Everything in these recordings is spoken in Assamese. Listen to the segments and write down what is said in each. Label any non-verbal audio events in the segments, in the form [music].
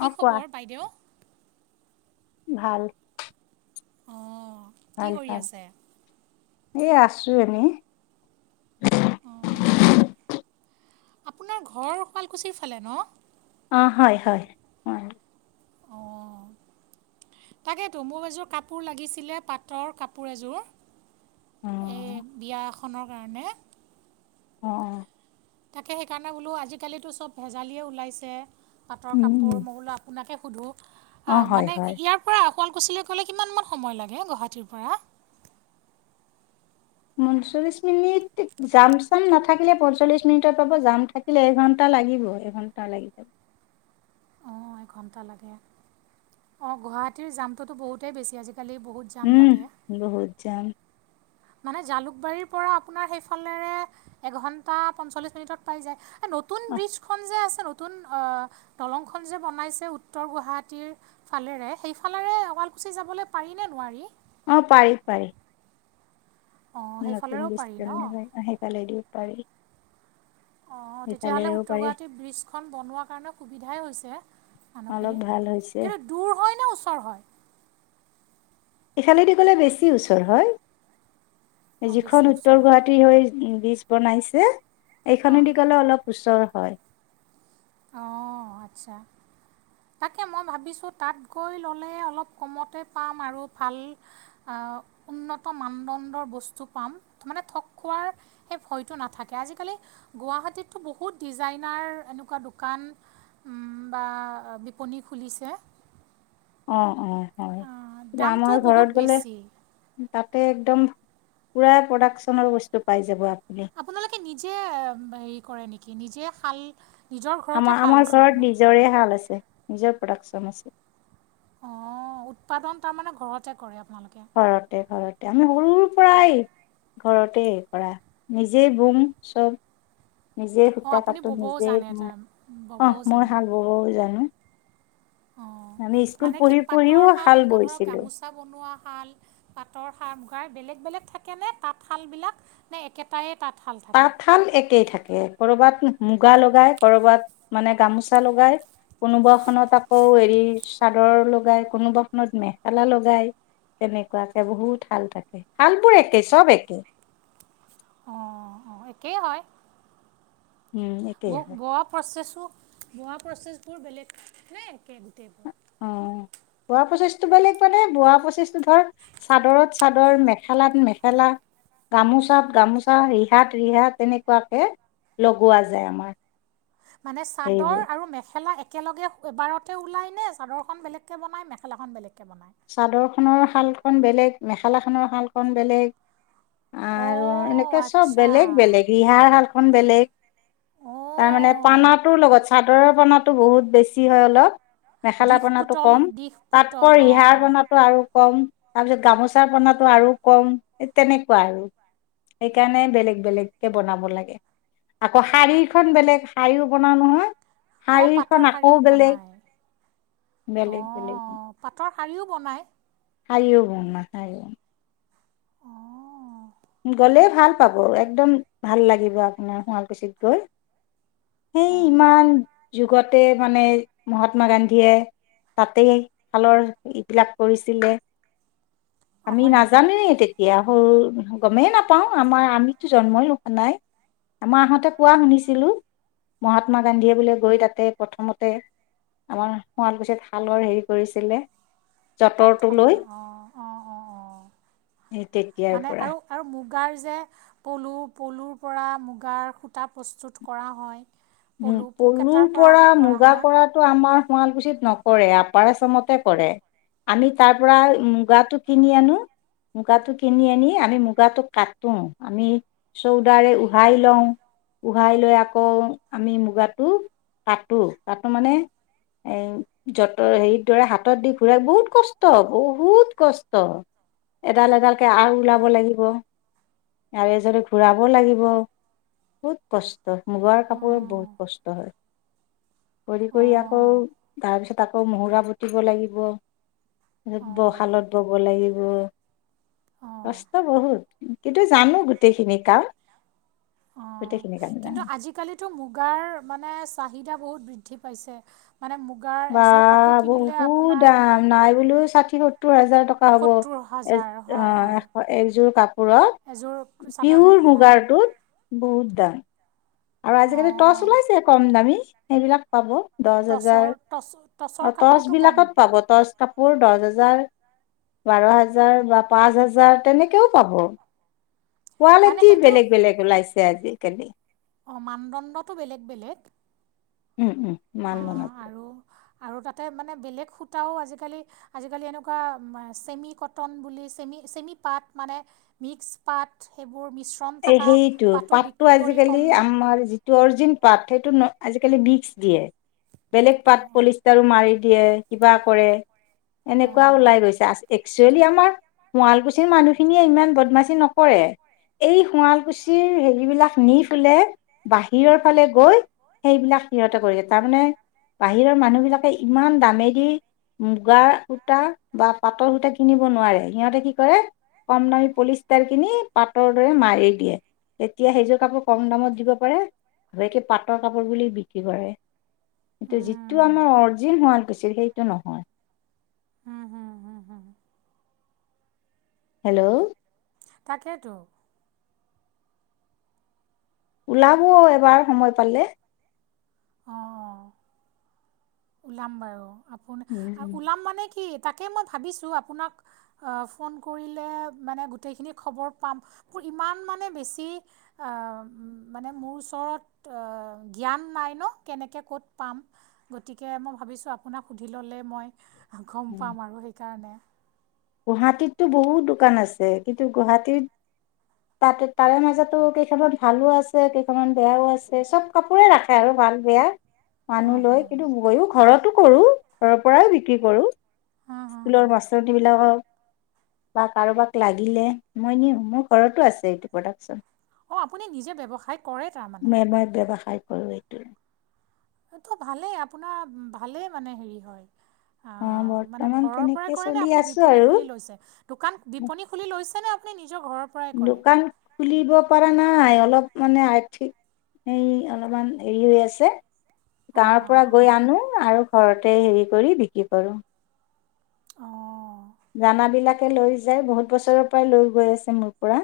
কি অ কোৱা খবৰ বাইদেউ? ভাল অঁ কি ভাল কৰি ভাল আছে? এই আছোঁ এনেই। অঁ আপোনাৰ ঘৰ শুৱালকুছিৰ ফালে ন'? অ' হয় হয়, হয়। অ'। তাকেইতো, মোৰ এযোৰ কাপোৰ লাগিছিলে পাটৰ কাপোৰ এযোৰ। অ এই বিয়া এখনৰ কাৰণে। অ', অ'। তাকে সেইকাৰণে বোলো আজিকালিতো চব ভেজালিয়ে ওলাইছে, পাটৰ উম কাপোৰ, মই বোলো আপোনাকে সুধো। অ হয় মানে হয় ইয়াৰ পৰা শুৱালকুছিলৈ গ'লে কিমানমান সময় লাগে, গুৱাহাটীৰ পৰা। পঞ্চল্লিশ মিনিট, যাম চাম নাথাকিলে পঞ্চল্লিশ মিনিটত পাব, যাম থাকিলে এঘণ্টা। লাগিবই, এঘন্টা লাগি যায়। অ' এঘন্টা লাগে। অ' গুৱাহাটীৰ জামটোতো বহুতেই বেছি আজিকালি। বহুত জাম উম, লাগে বহুত যাম। মানে জালুকবাৰীৰপৰা আপোনাৰ সেইফালেৰে এঘন্টা পঞ্চল্লিশ মিনিটত পাই যায়। সেই নতুন অ ব্ৰিজখন যে আছে। নতুন অ' দলংখন যে বনাইছে উত্তৰ গুৱাহাটীৰ, ফালেৰে সেইফালেৰে শুৱালকুছি যাবলৈ পাৰি নে নোৱাৰি? অ' পাৰি পাৰি। অঁ নতুন সেইফালেৰেও পাৰি ন ব্ৰিজখন যে, অ' সেইফালেদি পাৰি। অ' তেতিয়াহ'লে সেইফালেৰেও উত্তৰ পাৰি গুৱাহাটী ব্ৰিজখন বনোৱাৰ কাৰণে সুবিধাই হৈছে। অলপ মানুহখিনিৰ। ভাল হৈছে কিন্তু দূৰ হয় নে ওচৰ হয়? এইফালেদি গ'লে বেছি ওচৰ হয়। অঁ বেছি যিখন উত্তৰ ওচৰ গুৱাহাটীহৈ বীজ বনাইছে? অঁ এইখনেদি গ'লে অলপ ওচৰ হয়। অ' আচ্ছা। তাকে মই ভাবিছোঁ তাত গৈ ললে অলপ কমতে পাম আৰু ভাল উন্নত মানদণ্ডৰ বস্তু পাম। মানে ঠগখোৱাৰ সেই ভয়টো নাথাকে আজি গুৱাহাটীতটো বহুত ডিজাইনাৰ এনেকুৱা দোকান বা বিপণী খুলিছে। অ', অ' হয়। দামটো আমাৰ বহুত ঘৰত গ'লে বেছি তাতে একদম পুৰা প্ৰডাকচনৰ বস্তু পাই যাব আপ আপোনালোকে নিজে হেৰি কৰে নেকি নিজে খাল আমাৰ আমাৰ ঘৰত নিজৰে শাল আছে, নিজৰ প্ৰডাকচন আছে। অ' উৎপাদন তাৰমানানে ঘৰতে কৰে? আপোনালোকে ঘৰতে ঘৰতে। আমি সৰু বাই ঘৰতেই কৰা। নিজেই বম চব নিজেই অঁ সুতা আপুনি কাটো, ব'বও জানে নিজেই তাৰ অ' ব'বও মই জানে হাল বব' জানো। আমি অ' স্কুল মানে কি পঢ়ি পাতৰ পঢ়িও শাল, এনেকুৱা ধৰক বৈছিলো গামোচা বনোৱা শাল, পাতৰ শাল বেলেগ বেলেগ থাকে নে তাঁতশালবিলাক নে একেটায়ে তাঁত তাঁতশাল একেই থাকে, ক'ৰবাত মুগা লগাই ক'ৰবাত মানে গামোচা লগাই। কোনোবাখনত আকৌ হেৰি চাদৰ লগাই, কোনোবাখনত মেখেলা লগাই। তেনেকুৱাকে বহুত শাল থাকে। হালবোৰ একে চব একে। অঁ অঁ একেই হয়। উম একেই হয় ব-বোৱা প্ৰচেছটো বোৱা প্ৰচেছবোৰ বেলেগ নে একে? গোটেইবোৰ অ' বোৱা প্ৰচেছ বেলেগ মানে বোৱা প্ৰচেছটো ধৰ চাদৰত চাদৰ, মেখেলাত মেখেলা। গামোচাত গামোচা, ৰিহাত ৰিহাত তেনেকুৱাকে লগোৱা যায় আমাৰ। মানে চাদৰ হেৰিবোৰ আৰু মেখেলা এক একেলগে এবাৰতে ওলায় নে চাদৰখন বেলেগকৈ বনায়, মেখেলাখন বেলেগকৈ বনায় চাদৰখনৰ শালকণ বেলেগ, মেখেলাখনৰ শালকণ বেলেগ। আৰু অ' এনেকে চব আচ্ছা বেলেগ বেলেগ ৰিহাৰ শালখন বেলেগ তাৰমানানে অ' পানাটোৰ লগত চাদৰৰ পানাো বহুত বেছি হয় অলপ মেখেলা দিশ পনাটো পুতল কম দিশ পুতল তাতকৈ অ', ৰিহাৰ অ' আৰু পনাটো কম তাৰ পিছত গামোচা বনাতো আৰু কম তেনেকুৱা আৰু সেইকাৰণে বেলেগ বেলেগকে বনাব লাগে। আকৌ শাৰীখন বেলেগ, শাৰীও বনাও নহয়। অ, শাৰীখন পাটৰ আকৌ শাৰীও বেলেগ বনাই, অ, বেলেগ বেলেগ পাটৰ শ শাৰিও বনায়? শাৰীও বনাও [unintelligible] অঁ গ'লে ভাল পাব, একদম ভাল লাগিব আপোনাৰ শুৱালকুছিত গৈ। সেই অঁ ইমান যুগতে মানে, মহাত্মা গান্ধীয়ে তাতেই, শালৰ এইবিলাক কৰিছিলে। অঁ আমি হয় নেকি নাজানেই তেতিয়া সৰু গমেই নাপাওঁ, আমাৰ আমিতো জন্মই হোৱাই নাই। মাহঁতে কোৱা শুনিছিলোঁ, মহাত্মা গান্ধীয়ে বোলে গৈ তাতে প্ৰথমতে আমাৰ শুৱালকুছিত শালৰ হেৰি কৰিছিলে যঁতৰটো লৈ তাঁতশালৰ, অ, ' অ', অ', অ', সেই তেতিয়াৰ মানে পৰা আৰু আৰু মুগাৰ যে, পলু-পলুৰ পৰা মুগাৰ সূতা প্ৰস্তুত কৰা হয়। উম, পলু পোক পলুৰ এটাৰ পৰা পৰাহে কৰা মুগা হয় কৰাটো আমাৰ শুৱালকুছিত নকৰে, আপাৰ আচামতে কৰে। আমি তাৰ পৰা মুগাটো কিনি আনো মুগাটো কিনি আনি আমি মুগাটো কাটো, আমি চৌদাৰে উহাই লওঁ। ওহাই লৈ আকৌ আমি মুগাটো কটো, কটো মানে এ যতৰ হেৰিৰ দৰে হাতত দি ঘুৰা বহুত কষ্ট কষ্ট বহুত কষ্ট, এডাল এডালকে আহ ওলাব লাগিব। আৰু এজৰটো ঘূৰাব লাগিব, বহুত কষ্ট মুগাৰ কাপোৰ ৰত অঁ বহুত কষ্ট হয়। কৰি কৰি আকৌ, অঁ তাৰপিছত আকৌ মহুৰা পুতিব লাগিব। ব অঁ শালত ব, ব লাগিব, অঁ কষ্ট বহুত। টো জানো গোটেইখিনি কাম, গোটেইখিনি কাম জানো। গাৰ মানে চাহিদা বহুত বৃদ্ধি পাইছে। মানে মুগাৰ বা, এযোৰ কাপোৰ কিনিলে বহুত আপোনাৰ দাম নাই বোলো ষাঠি সত্তৰ ত্তৰ হাজাৰ টকা হ'ব। সত্তৰ এজ হাজাৰ অ, হয় হয় এশ এযোৰ কাপ এযোৰ পোৰত। চাদৰ পিঔৰ মেখেলাত মুগাৰটোত বহুত দাম। আৰু আজিকালি টৰ্চ অঁ ওলাইছে কম দামী, সেইবিলাক পাব। দহ টচৰ হেজাৰ, টচ টচৰ অ, কাপোৰটো কম টৰ্চবিলাকত পাব, টৰ্চ কাপোৰ দহ হেজাৰ বাৰ হাজাৰ বা পাঁচ হাজাৰ তেনেকেও পাব। মানে কোৱালিটি বেলেগ বেলেগ ওলাইছে আজিকালি। অ, মানদণ্ডটো বেলেগ বেলেগ। উম উম অ' মান বনাটো আৰু আৰু তাতে মানে বেলেগ সূতাও আজিকালি আজিকালি এনেকুৱা চেমি কটন বুলি চেমি চেমি পাত মানে, মিক্স পাত সে এ, সেইটো পাতটো কৰি আজিকালি কম আমাৰ যিটো অৰিজিন পাত- সেইটো আজিকালি বি্স দিয়ে, বেলেগ পাত পলিষ্টাৰো মাৰি দিয়ে, কিবা কৰে। এনেকুৱা ওলাই গৈছে, একচুৱেলি আমাৰ শুৱালকুছিৰ মানুহখিনিয়ে ইমান বদমাচি নকৰে এই শুৱালকুছিৰ হেৰিবলাক নি পলে, বাহিৰৰ ফালে গৈ সেইবিলাক সিহঁতে কৰিলে তাৰমানে বাহিৰৰ মানুহ বিলাকে ইমান দামেদি মুগাৰ সূতা বা পাতৰ সূতা কিনিব নোৱাৰে সিহঁতে কি কৰে কম দামী পলিচতাৰ কিনি পাটৰ দৰে মাৰ দিয়ে, তেতিয়া সেইযোৰ কাপোৰ কম দামত দিব পাৰে তকে পাটৰ কাপোৰ বুলি বিক্ৰী অঁ কৰে। যিটো আমাৰ অৰিজিন শুৱালকুছিৰ সেইটো নহয়। উম, হম, হম, হম। হেল্ল'। তাকেইেতো। ওলাব এবাৰ সময় পালে। অ', অ',। ওলাম বাৰু, আপুনি ওলাম মানে কি? তাকে মই ভাবিছোঁ, আপোনাক ফোন কৰিলে মানে গোটেইখিনি খবৰ পাম। ইমান মানে বেছি মানে মোৰ ওচৰত জ্ঞান নাই ন তো কেনেকে ক'ত কি পাম গতিকে গতিকে মই ভাবিছোঁ আপোনাক সুধি ল'লেই মই গম পাম আৰু সেইকাৰণে গুৱাহাটীততো বহুত দোকান আছে কিন্তু গুৱাহাটীত তাতে তাৰে মাজতো কেইখনমান ভালো আছে কেইখনমান বেয়াও আছে চব কাপোৰে ৰাখে আৰু ভাল বেয়া হা মানুহ হা লয়, হা কিন্তু মইও ঘৰত কৰো ঘৰৰ পৰাই বিক্ৰী কৰোঁ হা হা স্কুলৰ হা। মাষ্টাৰ তিনি বা কাৰোবাক লাগিলে মই নিওঁ মোৰ ঘৰতো আছে এইটো প্ৰডাকচন। অ', আপুনি নিজে ব্যৱসায় কৰে তাৰমানে। আৰু এইটো এইটো ভালেই আপোনাৰ ভালে মানে হেৰি হয়। উম। অ', মানে ঘৰৰ পৰাই কৰে নে আপুনি বিপণী খুলি লৈছে, দোকান বিপনী খুলি লৈছে নে আপুনি নিজৰ ঘৰৰ পৰাই কৰে দোকান খুলিব পৰা নাই অলপ মানে আৰ্থিক হেই অলপমান হেৰি হৈ আছে অঁ গাঁৱৰ অঁ পৰা অঁ গৈ আনো আৰু ঘৰতে হেৰি কৰি বিক্ৰী কৰোঁ। অ'। হে লৈ যায় বহুত বছৰৰ পৰাই লৈ গৈ আছে মোৰ পৰা।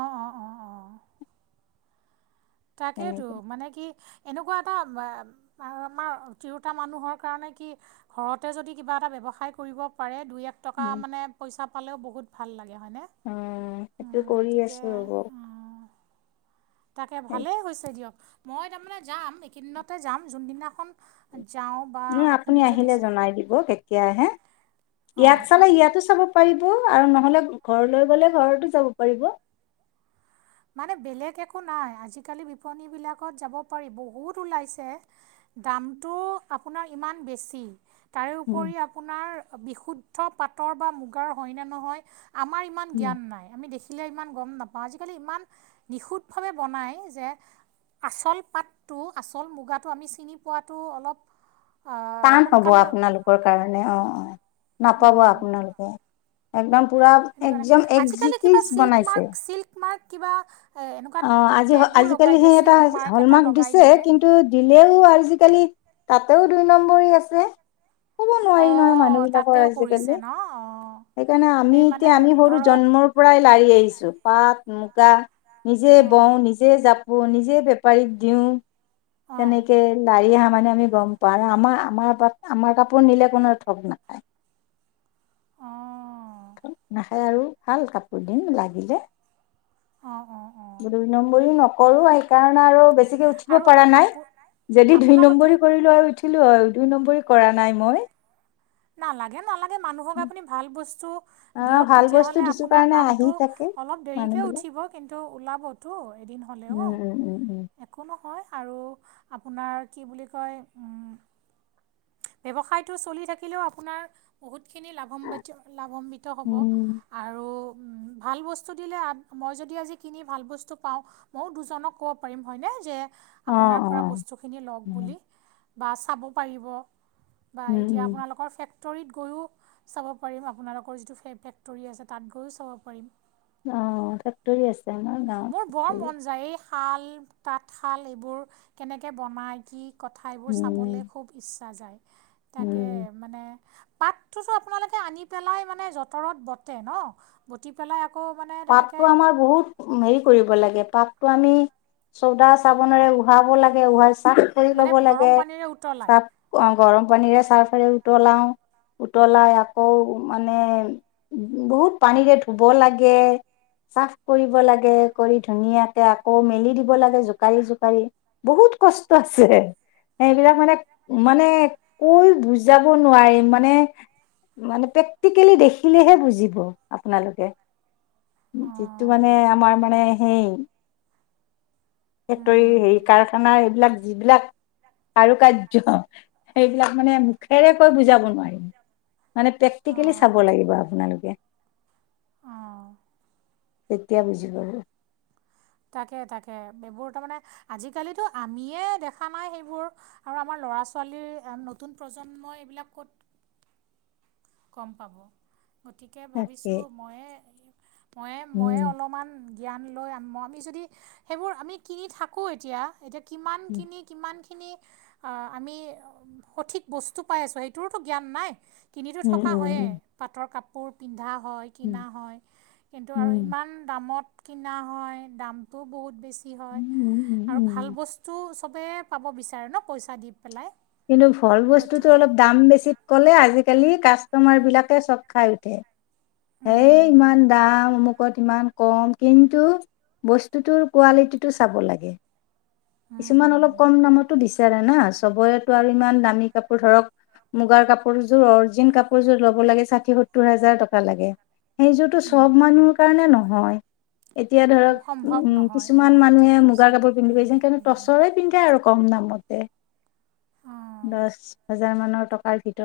অ', অ, ' অ', অ', অ',। তাকেতো এনেকৈ মানে কি এনেকুৱা এটা [unintelligible] তিৰোতা মানুহৰ কাৰণে কি ঘৰতে যদি কিবা এটা ব্যৱসায় কৰিব পাৰে দুই এক টকা মানে পইচা পালেও বহুত ভাল লাগে। এতিয়া হয়নে অঁ সেইটো কৰি গতিকে আছোঁ ৰ'ব উম তাকে ভালেই হৈছে দিয়ক মই তাৰমানে যাম এইকেইদিনতে যাম যোনদিনাখন যাওঁ বা নে আপুনি যদি আহিলে যায়। জনাই দিব কেতিয়া আহে? ইয়াত অঁ চালে তাকে ইয়াতো চাব পাৰিব আৰু ন নহলে ঘৰলৈ গ'লে ঘৰটো যাব পাৰিব। মানে বেলেগ একো নাই আজিকালি বিপণী বিলাকত যাব পাৰি বহুত ওলাইছে। দামটো আপোনাৰ ইমান বেছি। তাৰ উপৰি আপোনাৰ বিশুদ্ধ পাটৰ বা মুগাৰ হয়নে নহয় আমাৰ ইমান জ্ঞান নাই, আমি দেখিলে ইমান গম নাপাওঁ, আজিকালি ইমান নিখুঁতভাৱে বনাই যে আচল পাটটো আচল মুগাটো আমি চিনি পোৱাটো অলপ টান হব সোনকালে আপোনালোকৰ কাৰণে অ', অ', নাপাব অঁ, আপোনালোকে একদম পূৰা সেইটো কাৰণে একদম আজিকালি একজিটিভ কিবা চিল্ক বনাইছে মাৰ্ক চিল্কমাৰ্ক কিবা এ এনেকুৱা অ', আজি টেগো লগাই আজিকালি দিয়ে সেই এটা চিল্ক মাৰ্ক এটা হলমাৰ্ক লগাই দিছে দিয়ে কিন্তু দিলেও আজিকালি তাতেও দুই নম্বৰী আছে। ক'ব নোৱাৰি নহয় অঁ মানুহবিলাকৰ তাতেও কৰিছে আজিকালি ন অঁ সেইকাৰণে আমি সেই মানে এতিয়া আমি সৰু জন ধৰক জন্মৰ পৰাই লাৰি আহিছো পাট, মুগা নিজে অঁ বওঁ নিজে জাপো নিজে - নিজে বেপাৰীক দিও অঁ তেনেকে লাৰি অহা মানে আমি গম পাওঁ আৰু আমাৰ আমাৰ আমাৰ কাপোৰ নিলে কোনো ঠগ নাই। হয়। [inaudible] নাখায় আৰু ভাল কাপোৰ দিম লাগিলে। অঁ অঁ অঁ শ দুই নম্বৰিও নকৰো এহইকাৰণে আৰু বেছি - [unintelligible] উঠিব আৰু পৰা নাই আপো যদি দুই আপোনালোকে নম্বৰ কৰিলো হয় উঠিলো হয়। দুই নম্বৰী কৰা নাই মই নালাগে নালাগে মানুহক আপুনি ভাল বস্তু - আহ দিয়ক ভাল বস্তু তেতিয়াহলে দিছো আপোনাৰ কাৰণে আহি নামটো থাকে অলপ দেৰিকে মানুহ উঠিব কিন্তু ওলাবতো এদিন - উ- উ - উ-উ হয় আৰু আপোনাৰ কি বোলি কয় উ, - ব্যৱসায়টো চলি থাকিলেও আপোনাৰ বহুত - খিনি লাভাবিত লাভান্বিত হ'ব উম উম আৰু - ভাল বস্তু দিলে আপ মই যদি আজি কিনি ভাল বস্তু পাওঁ ময়ো দুজনক ক'ব পাৰিম হয়নে - অ অ আপোনাৰপৰা বস্তুটোখিনি ল ওক উম বোলি বা চাব পাৰিব। বা উম এতিয়া উম আপোনালোকৰ চেক ফেক্টৰীত গৈয়ো চাব পাৰিম আপোনালোকৰ যিটো ফে ফেক্টৰী আছে তাত গৈয়ো চাব পাৰিম। অ ফেক্টৰী আছে আমাৰ গাঁৱত মোৰ বৰ ফেক্টৰী মন যায়ে - শাল তাঁতশাল এইবোৰ কেনেকৈ বনায় কি কথা এইবোৰ উম চাবলৈ খুব ইচ্ছা যায় তাকে উম মানে পাতটোযে আপোনালোকে আনি পেলাই মানে জতৰত বটে ন বটি পেলাই আকৌ মানে তেনেকৈ পাতটো আমাৰ বহুত হেৰি কৰিব লাগে পাততটো আমি চৌদা চাবনেৰে উহাব লাগে উহাই চাৰ্ফ কৰি মানে ল'ব গৰম লাগে পানীৰে উতলাই চাৰ্ফ গৰম পানীৰে চাৰ্ফ উতলাও উতলাই আকৌ মানে বহুত পানীৰে ধুব লাগে চাফ কৰিব লাগে কৰি ধুনীয়াকে আকৌ মেলি দিব লাগে জোকাৰি জোকাৰি বহুত বহুত কষ্ট আছে সেইবিলাক মানে মানে কৈ বুজাব নোৱাৰিম মানে মানে প্ৰেক্টিকেলি দেখিলেহে বুজিব আপোনালোকে যিটো অঁ মানে আমাৰ মানে সেই হুম ফেক্টৰী হুম হুম হেৰি কাৰখানা এইবিলাক যিবিলাক কাৰু কাৰ সেইবিলাক মানে মুখেৰে কৈ বুজাব নোৱাৰিম মানে পেক্টিকেলি অঁ চাব লাগিব আপোনালোকে অঁ তেতিয়া বুজি পাব তাকে তাকে এইবোৰ তাৰমানে আজিকালিতো আমিয়ে দেখা নাই সেইবোৰ আৰু আমাৰ ল'ৰা ছোৱালীৰ নতুন প্ৰজন্মই এইবিলাক ক'ত কম পাব গতিকে তাকে ভাবিছো ময়ে মইে মইয়ে উম। অলপমান জ্ঞান লৈ ম আমি যদি সেইবোৰ আমি কিনি থাকোঁ এতিয়া এতিয়া কিমান উম কিনি কিমান আমি সঠিক বস্তু পাই আছোঁ সেইটোতো জ্ঞান নাই কিনিতো উম থকা উম হয়েই উম। পাটৰ কাপোৰ পিন্ধা হয় কিনা হয় কিন্তু আৰু উম। ইমান দামত কিনা হয় দামটো বহুত বেছি হয় উম উম আৰু ভাল উম বস্তু সবে পাব বিচাৰে ন পইচা দি পেলাই কিন্তু ভাল বস্তুতো অলপ দাম বেছি কলে আজিকালি কাস্তমাৰ বিলাকে চক খাই উঠে হেই ইমান গতিকে দাম মোক ত ইমান কম কিন্তু বস্তুটোৰ কোৱালিটিটো চাব লাগে। কিছুমান অলপ কম দামতো বিচাৰে না চবৰেতো আৰু ইমান দামী কাপোৰ ধৰক মুগাৰ কাপোৰযোৰ অৰিজিন কাপোৰযোৰ লব লাগে ষাঠি সত্তৰ হাজাৰ টকা লাগে। সেইযোৰতো চব মানুহ কাৰণে নহয়। এতিয়া ধৰক সম্ভৱ উম নহয় কিছুমান অঁ ঠিক মানুহে মুগাৰ কৈছে কাপোৰ পিন্ধি পাইিছে কিণ পিন্ধে আৰু কম দামতে অঁ দহ হাজাৰ মানৰ টকাৰ ভিতৰত